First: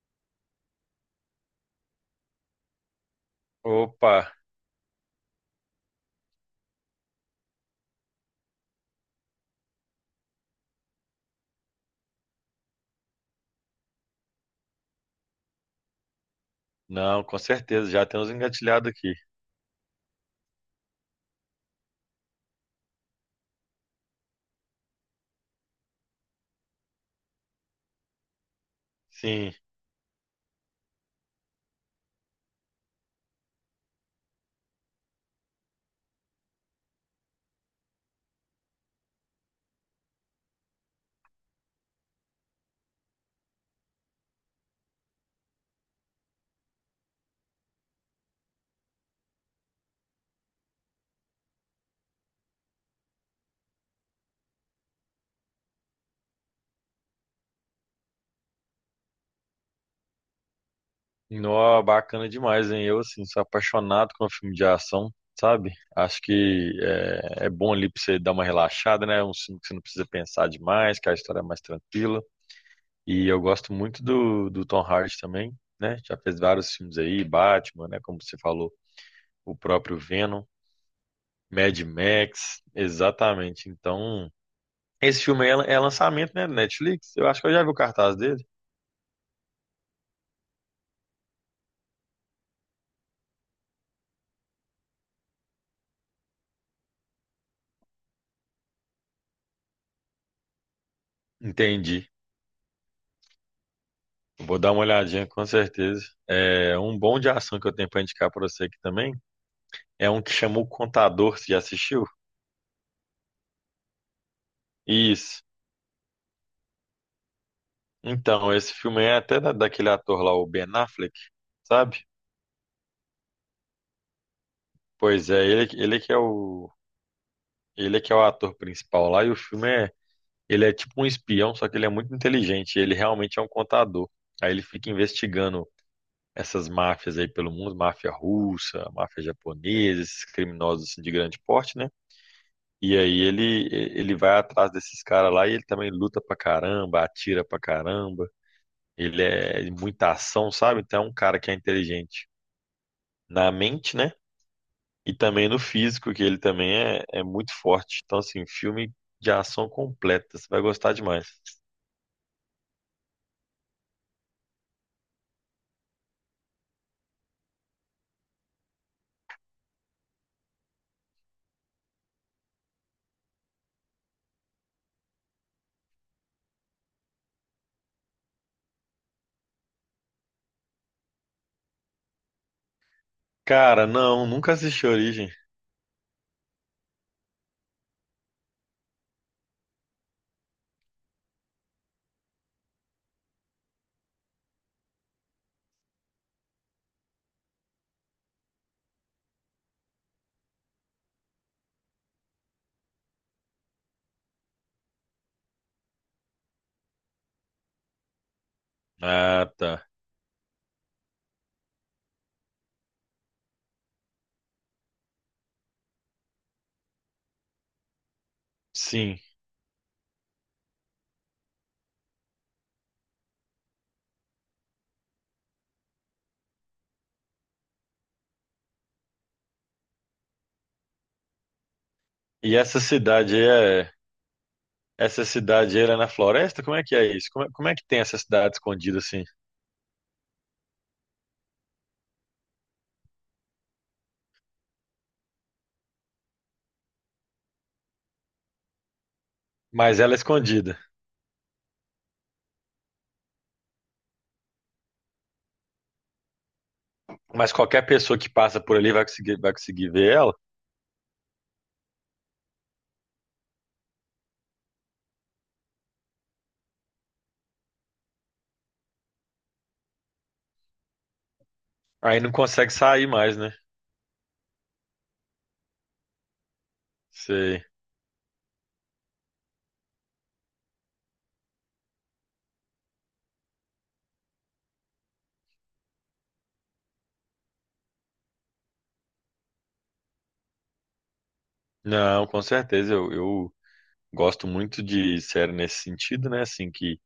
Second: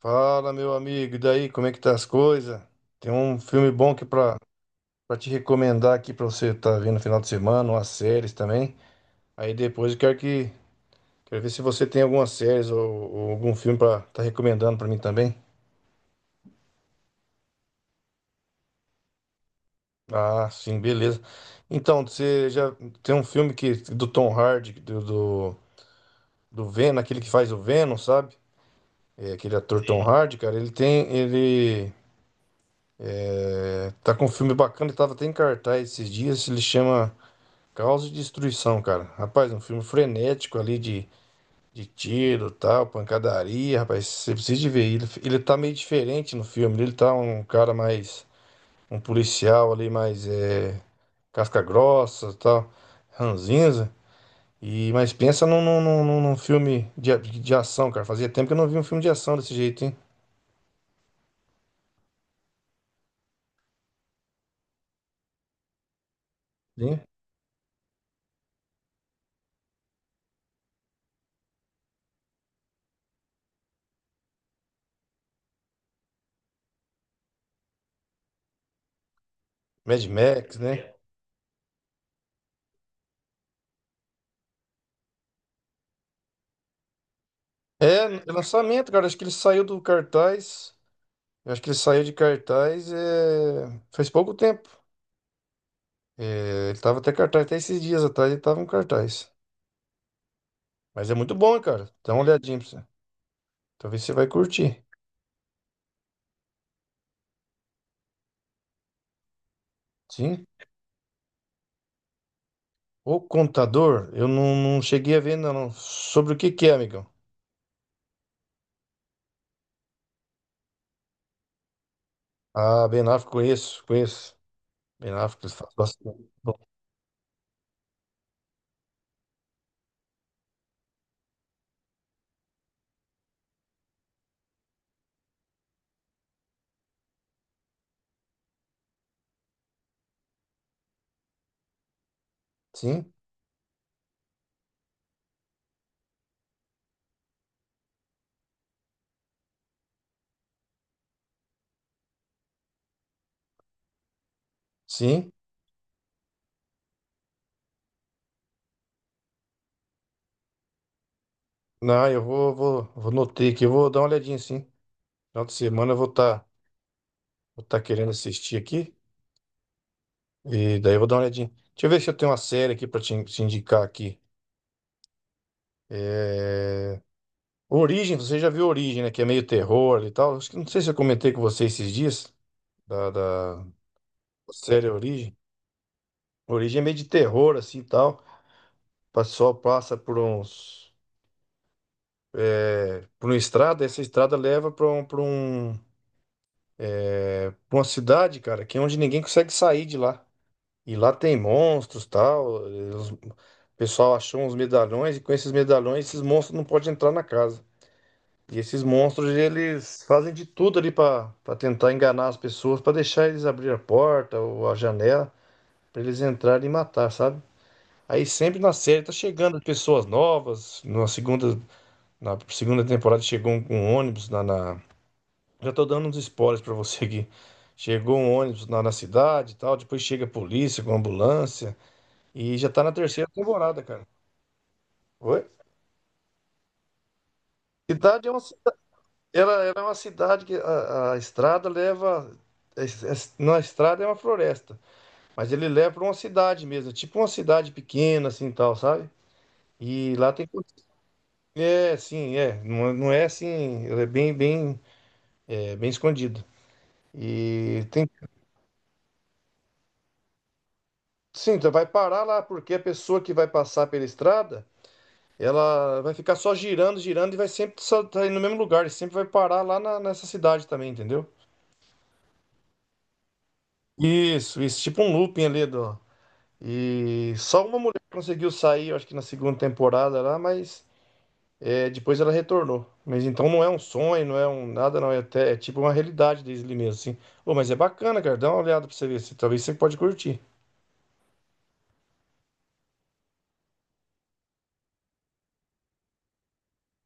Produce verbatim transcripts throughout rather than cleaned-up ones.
Fala, meu amigo, e daí, como é que tá as coisas? Tem um filme bom aqui Opa, pra, pra te recomendar aqui pra você tá vendo no final de semana, umas séries também. Aí depois eu quero que quero ver se você tem algumas séries ou, ou algum filme pra tá recomendando pra mim também. não, com certeza, já temos engatilhado aqui. Ah, sim, beleza. Então, você já tem um filme que do Tom Hardy, do, do, do Venom, aquele que faz o Venom, sabe? É, Sim, aquele ator Tom, sim, Hardy, cara, ele tem, ele é, tá com um filme bacana, ele tava até em cartaz esses dias, ele chama Caos e destruição, cara. Rapaz, um filme frenético ali de, de tiro, tal, pancadaria, rapaz. Você precisa de ver. Ele, ele tá meio diferente no filme. Ele tá um cara mais. Um policial ali mais. É, casca grossa, tal. Ranzinza. E, mas pensa num, num, num, num- num filme de, a- de ação, cara. Fazia tempo que eu não vi um filme de ação desse jeito, hein? nó bacana demais, hein? Eu, assim, sou apaixonado com filme de ação, sabe? Acho que Sim. é, é bom ali pra você dar uma relaxada, né? É um filme que você não precisa pensar demais, que a história é mais tranquila. E eu gosto muito do, do Tom Hardy também, né? Já fez vários filmes aí, Batman, né? Como você falou, o próprio Mad Venom, Max, né? Mad Max, exatamente. Então, esse filme aí é, é lançamento, né? Netflix, eu acho que eu já vi o É, cartaz é dele. lançamento, cara. Acho que ele saiu do cartaz. Eu acho que ele saiu de cartaz, é, faz pouco tempo. É, ele tava até cartaz, até esses dias atrás ele tava um cartaz. Mas é muito bom, hein, cara. Entendi. Dá uma olhadinha pra você. Talvez você vai Vou dar uma curtir. olhadinha com certeza. É um bom de ação que eu tenho para indicar para você aqui também. É um que Sim. chamou O Contador, você já assistiu? O Contador, eu não, não cheguei a ver, Isso. não. Não. Sobre o que que é, amigão? Então, esse filme é até da- daquele ator lá, o Ben Affleck, sabe? Ah, Ben Affleck, conheço, conheço. Ben Pois é, Affleck, eles ele, fazem ele que é bastante. Bom, o ele que é o ator principal lá e o filme é ele é tipo um espião, só que ele é muito inteligente, ele realmente é um contador. Aí ele fica investigando essas máfias aí pelo mundo, máfia russa, máfia japonesa, esses criminosos assim, de grande porte, né? E sim, aí ele ele vai atrás desses caras lá e ele também luta pra caramba, atira pra caramba. Ele é de muita ação, sabe? Então é um cara que é inteligente na mente, né? E sim. também no físico, que ele também é, é muito forte. Então, assim, filme de ação completa. Você vai gostar demais. Não, eu vou, vou, vou notei aqui, eu vou dar uma olhadinha, sim. Final de semana eu vou estar vou tá querendo assistir aqui. E daí eu vou dar uma olhadinha. Deixa eu ver se eu tenho uma série aqui pra te, te indicar aqui. É, Origem, você já viu Origem, né? Que é meio terror e tal. Acho que não sei se eu comentei com você esses dias da, da Cara, não, nunca assisti série Origem. Origem. Origem é meio de terror, assim e tal. O pessoal passa por uns. Por uma estrada, essa estrada leva pra um, pra um, pra uma cidade, cara, que é onde ninguém consegue sair de lá. E lá tem monstros, tal. E o pessoal achou uns medalhões, e com esses medalhões esses monstros não podem entrar na casa. E esses monstros, Ah, tá. eles fazem de tudo ali para tentar enganar as pessoas, para deixar eles abrir a porta ou a janela, para eles entrarem e matar, sabe? Aí sempre na série tá Sim. chegando pessoas novas. Na segunda, na segunda temporada chegou um, um ônibus na, na- Já tô dando uns spoilers para você aqui. Chegou um ônibus na, na cidade e tal, depois chega a polícia com ambulância. E E já essa tá na terceira cidade aí temporada, é. cara. Essa Oi? cidade aí ela é na floresta? Como é que é isso? Como é, como é que tem essa Cidade é uma, cidade escondida assim? Ela, ela é uma cidade que a, a estrada leva. é- é- Na estrada é uma floresta, mas ele leva para uma cidade mesmo, é tipo uma cidade pequena, assim tal, sabe? Mas ela E é lá tem. escondida. É, sim, é. Não, não é assim, ela é bem, bem, é, bem escondido. Mas qualquer E tem. pessoa que passa por ali vai conseguir, vai conseguir ver ela. Sim, então vai parar lá, porque a pessoa que vai passar pela estrada, ela vai ficar só girando, girando, e vai sempre só tá indo no mesmo lugar, e sempre vai parar lá na- nessa cidade também, entendeu? Aí não consegue sair mais, né? Isso, isso, tipo um looping ali do. E Sei. só uma mulher conseguiu sair, eu acho que na segunda temporada lá, mas é, depois ela retornou. Mas então não é um sonho, não é um nada, não. É, até, é tipo uma realidade Disney mesmo, assim. Ô, mas é bacana, cara. Dá uma olhada pra você ver, se talvez você pode curtir. Não, com certeza. Eu, eu gosto muito de série nesse sentido, né? Assim, que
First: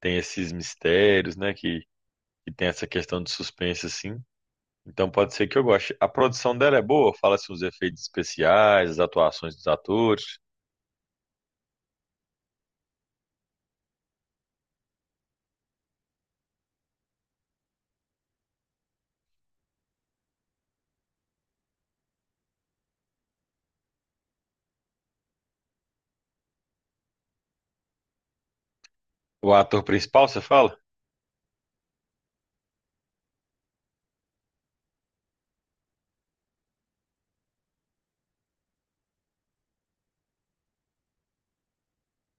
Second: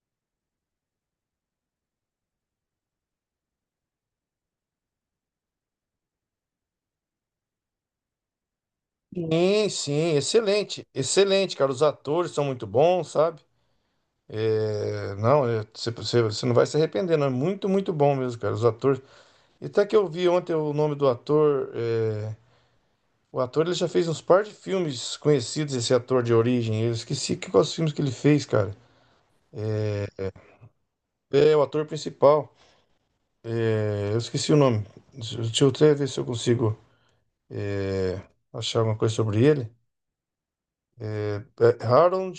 tem esses mistérios, né? Que, que tem essa questão de suspense, assim. Então pode ser que eu goste. A produção dela é boa? Fala-se os efeitos especiais, as atuações dos Sim, sim, atores. excelente. Excelente, cara. Os atores são muito bons, sabe? É, não, é, você, você, você não vai se arrepender, não. É muito, muito bom mesmo, cara. Os atores. E até que eu vi ontem o nome do ator. é, O ator ele já fez uns par de filmes conhecidos, esse ator de origem. Eu esqueci que- quais filmes que ele fez, cara. O ator principal, você fala? É o ator principal. É, eu esqueci o nome. Deixa deixa eu até ver se eu consigo é, achar alguma coisa sobre ele. É, Harold.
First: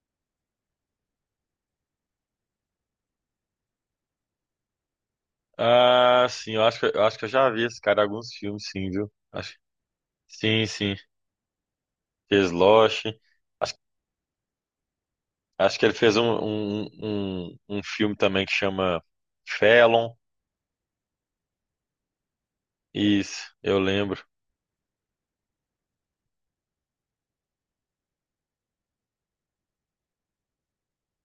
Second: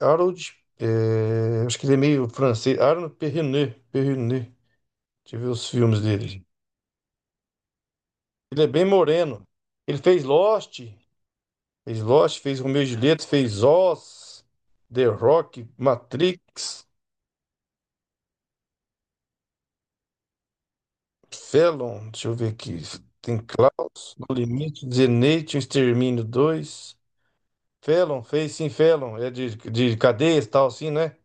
Harold. É, acho que ele é meio francês. Harold Perrineau. Perrineau. Deixa eu ver os filmes Ah, dele. sim. Eu acho que, eu acho que eu já vi esse cara em alguns Ele é filmes, bem sim, viu? moreno. Acho, Ele fez sim, Lost. sim. Fez Lost, Fez fez Romeo e Lost. Julieta, fez Acho Oz, The Rock, Acho que ele fez um, um, Matrix. um, um um filme também que chama Felon. Felon, deixa eu ver aqui. Tem Isso, eu Klaus, lembro. No Limite, Zenith, O Extermínio dois. Felon, fez sim, Felon. É de, de cadeias e tal, assim, né?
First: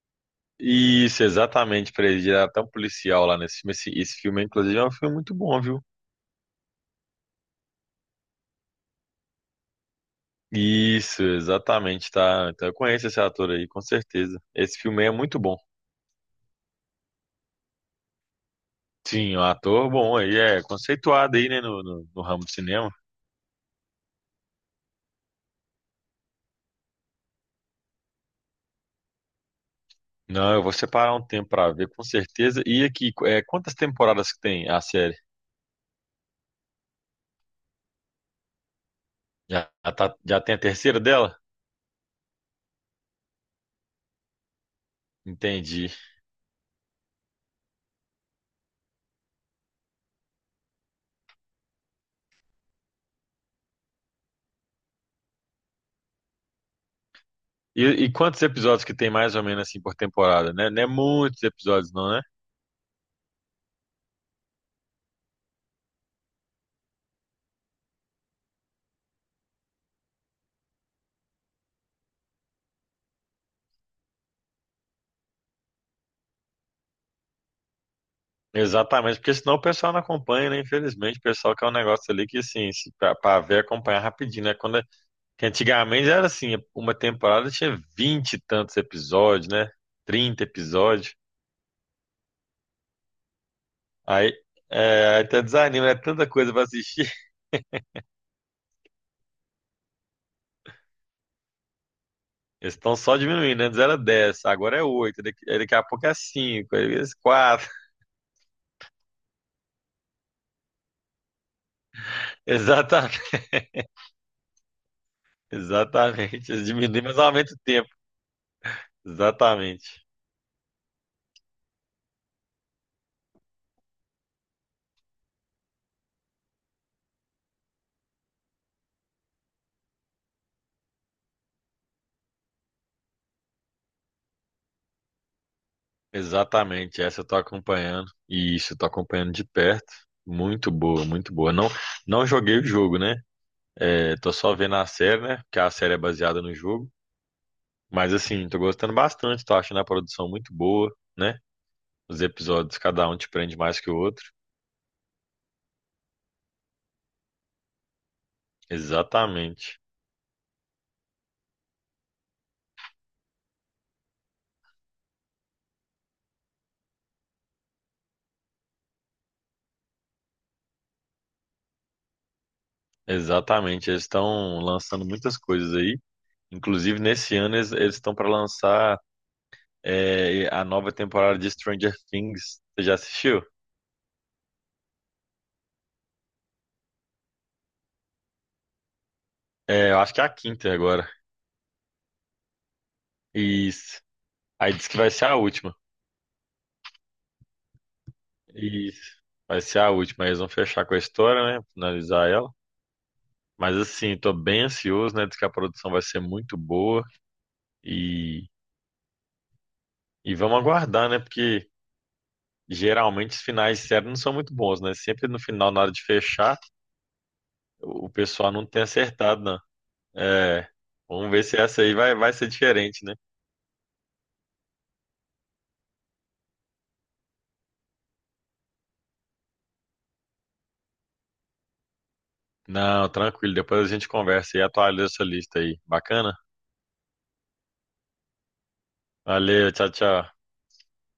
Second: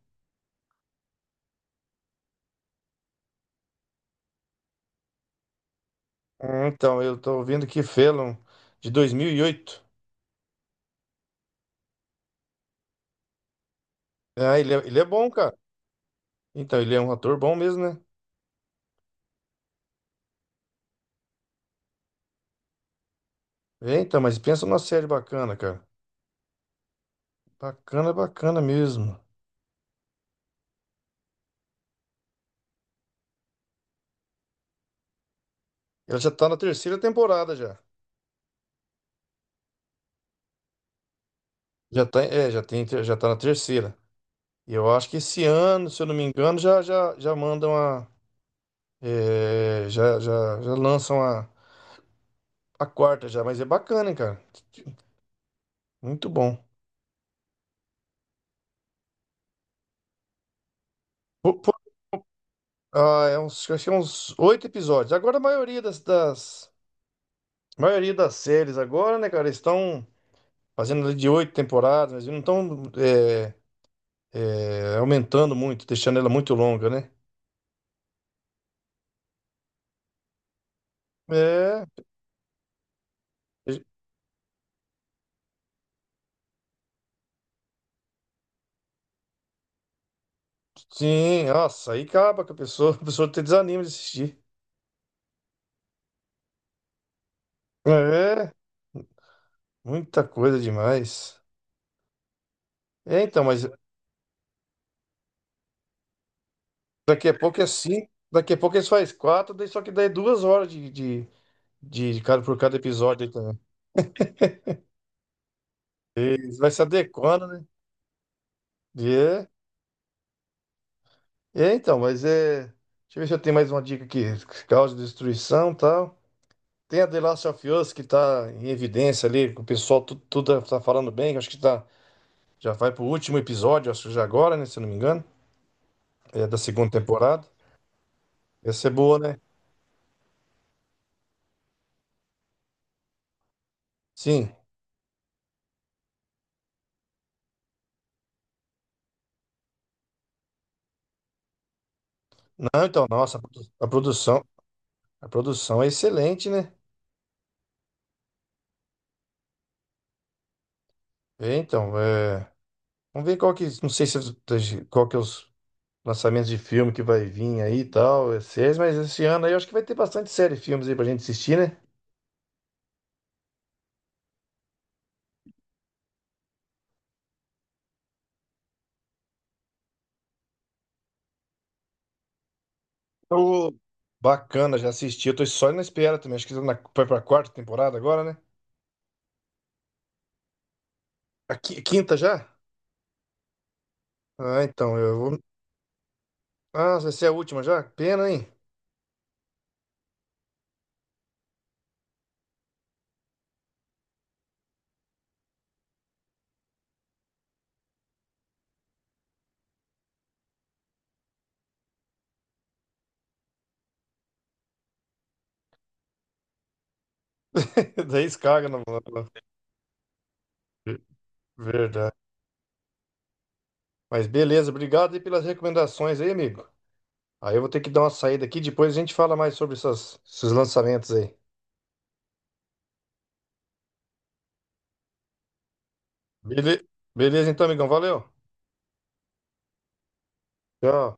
Isso, exatamente, pra ele virar até um policial lá nesse filme. Esse, esse filme, inclusive, é um filme muito bom, viu? Hum, Então, eu tô vendo que Felon, de dois mil e oito. Isso, exatamente, tá? Então eu conheço esse ator aí, com certeza. Ah, ele é, Esse ele filme é aí é bom, muito cara. bom. Então, ele é um ator bom mesmo, né? Sim, um ator bom aí, é conceituado aí, né, no, no, no ramo do cinema. É, então, mas pensa numa série bacana, cara. Bacana, bacana mesmo. Não, eu vou separar um tempo pra ver, com certeza. E aqui, é, quantas temporadas que tem a série? Ela já tá na terceira temporada já. Já, já, tá- já tem a terceira dela? Já tá, é, já tem, já tá na terceira. E eu acho que esse Entendi. ano, se eu não me engano, já, já, já mandam a. É, já, já, já lançam a, a quarta já, mas é bacana, hein, cara. Muito bom. E, e quantos episódios que tem mais ou menos assim por temporada, né? Não é muitos Po- po- episódios, não, né? ah, é uns, acho que é uns oito episódios. Agora a maioria das, das- a maioria das séries agora, né, cara, estão fazendo ali de oito temporadas, mas não estão é, é, aumentando muito, deixando ela muito longa, né? Exatamente, porque senão o pessoal não acompanha, né? Infelizmente, o pessoal quer um É, negócio ali que, assim, se- pra, pra ver, e- acompanhar rapidinho, né? Quando, é, que antigamente era assim, uma temporada tinha vinte e tantos episódios, né? Trinta episódios. sim, nossa, aí acaba que a pessoa, a pessoa te desanima de Aí, assistir. é, aí até desanima, é tanta coisa pra assistir. É, muita coisa demais. Eles estão só É, então, diminuindo, mas antes era dez, agora é oito, daqui, aí daqui a pouco é cinco, aí é daqui a pouco é quatro. cinco, daqui a pouco eles faz quatro, daí só que daí é duas horas de, de, de, de cada, por cada Exatamente, episódio. Aí também. exatamente. Eles Eles vai se diminuem, mas adequando, aumenta o né? tempo. E É, Exatamente. é, então, mas é. Deixa eu ver se eu tenho mais uma dica aqui. Causa de destruição e tal. Tem a The Last of Us que tá em evidência ali, que o pessoal tudo, tudo tá tá falando bem. Que acho que tá, já vai pro último episódio, acho que já agora, né? Se eu não me engano. É da segunda Exatamente. Essa eu tô temporada. acompanhando. E isso, eu tô Essa é boa, acompanhando né? de perto. Muito boa, muito boa. Não, não joguei o jogo, né? É, tô Sim. só vendo a série, né? Porque a série é baseada no jogo. Mas assim, tô gostando bastante, tô achando a produção muito boa, né? Os episódios, Não, então, cada um te nossa, a prende produ- mais a que o outro. produção, a produção é excelente, né? Exatamente. É, então, é. Vamos ver qual que. Não sei se qual que é os lançamentos de filme que vai vir aí e tal, é séries, mas esse ano aí eu acho que vai ter bastante série e filmes aí pra gente assistir, né? Exatamente. Eles estão lançando muitas coisas aí. Inclusive, nesse ano, eles eles estão para lançar. É, a nova temporada de Stranger Things. Você já assistiu? Tô bacana, já assisti. Eu tô só na espera também. Acho que tá na- vai pra quarta temporada agora, né? É, eu acho que é a quinta agora. A qui- quinta já? Isso. Ah, Aí diz então, que vai eu ser a vou. última. Ah, vai ser a última já? Pena, hein? Isso. Vai ser a última. Eles vão fechar com a história, né? Finalizar ela. Mas assim, tô bem ansioso, né? Diz que a produção vai ser muito boa. E, e vamos aguardar, né? Porque geralmente os finais de série não são muito bons, né? Sempre no final, na hora de fechar, o Daí pessoal não escaga na. tem acertado, na- não. É, vamos ver se essa aí Verdade. vai, vai ser diferente, né? Mas beleza, obrigado aí pelas recomendações aí, amigo. Aí eu vou ter que dar uma saída aqui, depois a gente fala mais sobre essas- esses lançamentos aí. Não, tranquilo. Depois a gente conversa e atualiza essa lista aí. Bacana? Bele- Beleza, então, amigão. Valeu. Valeu, tchau, tchau. Tchau.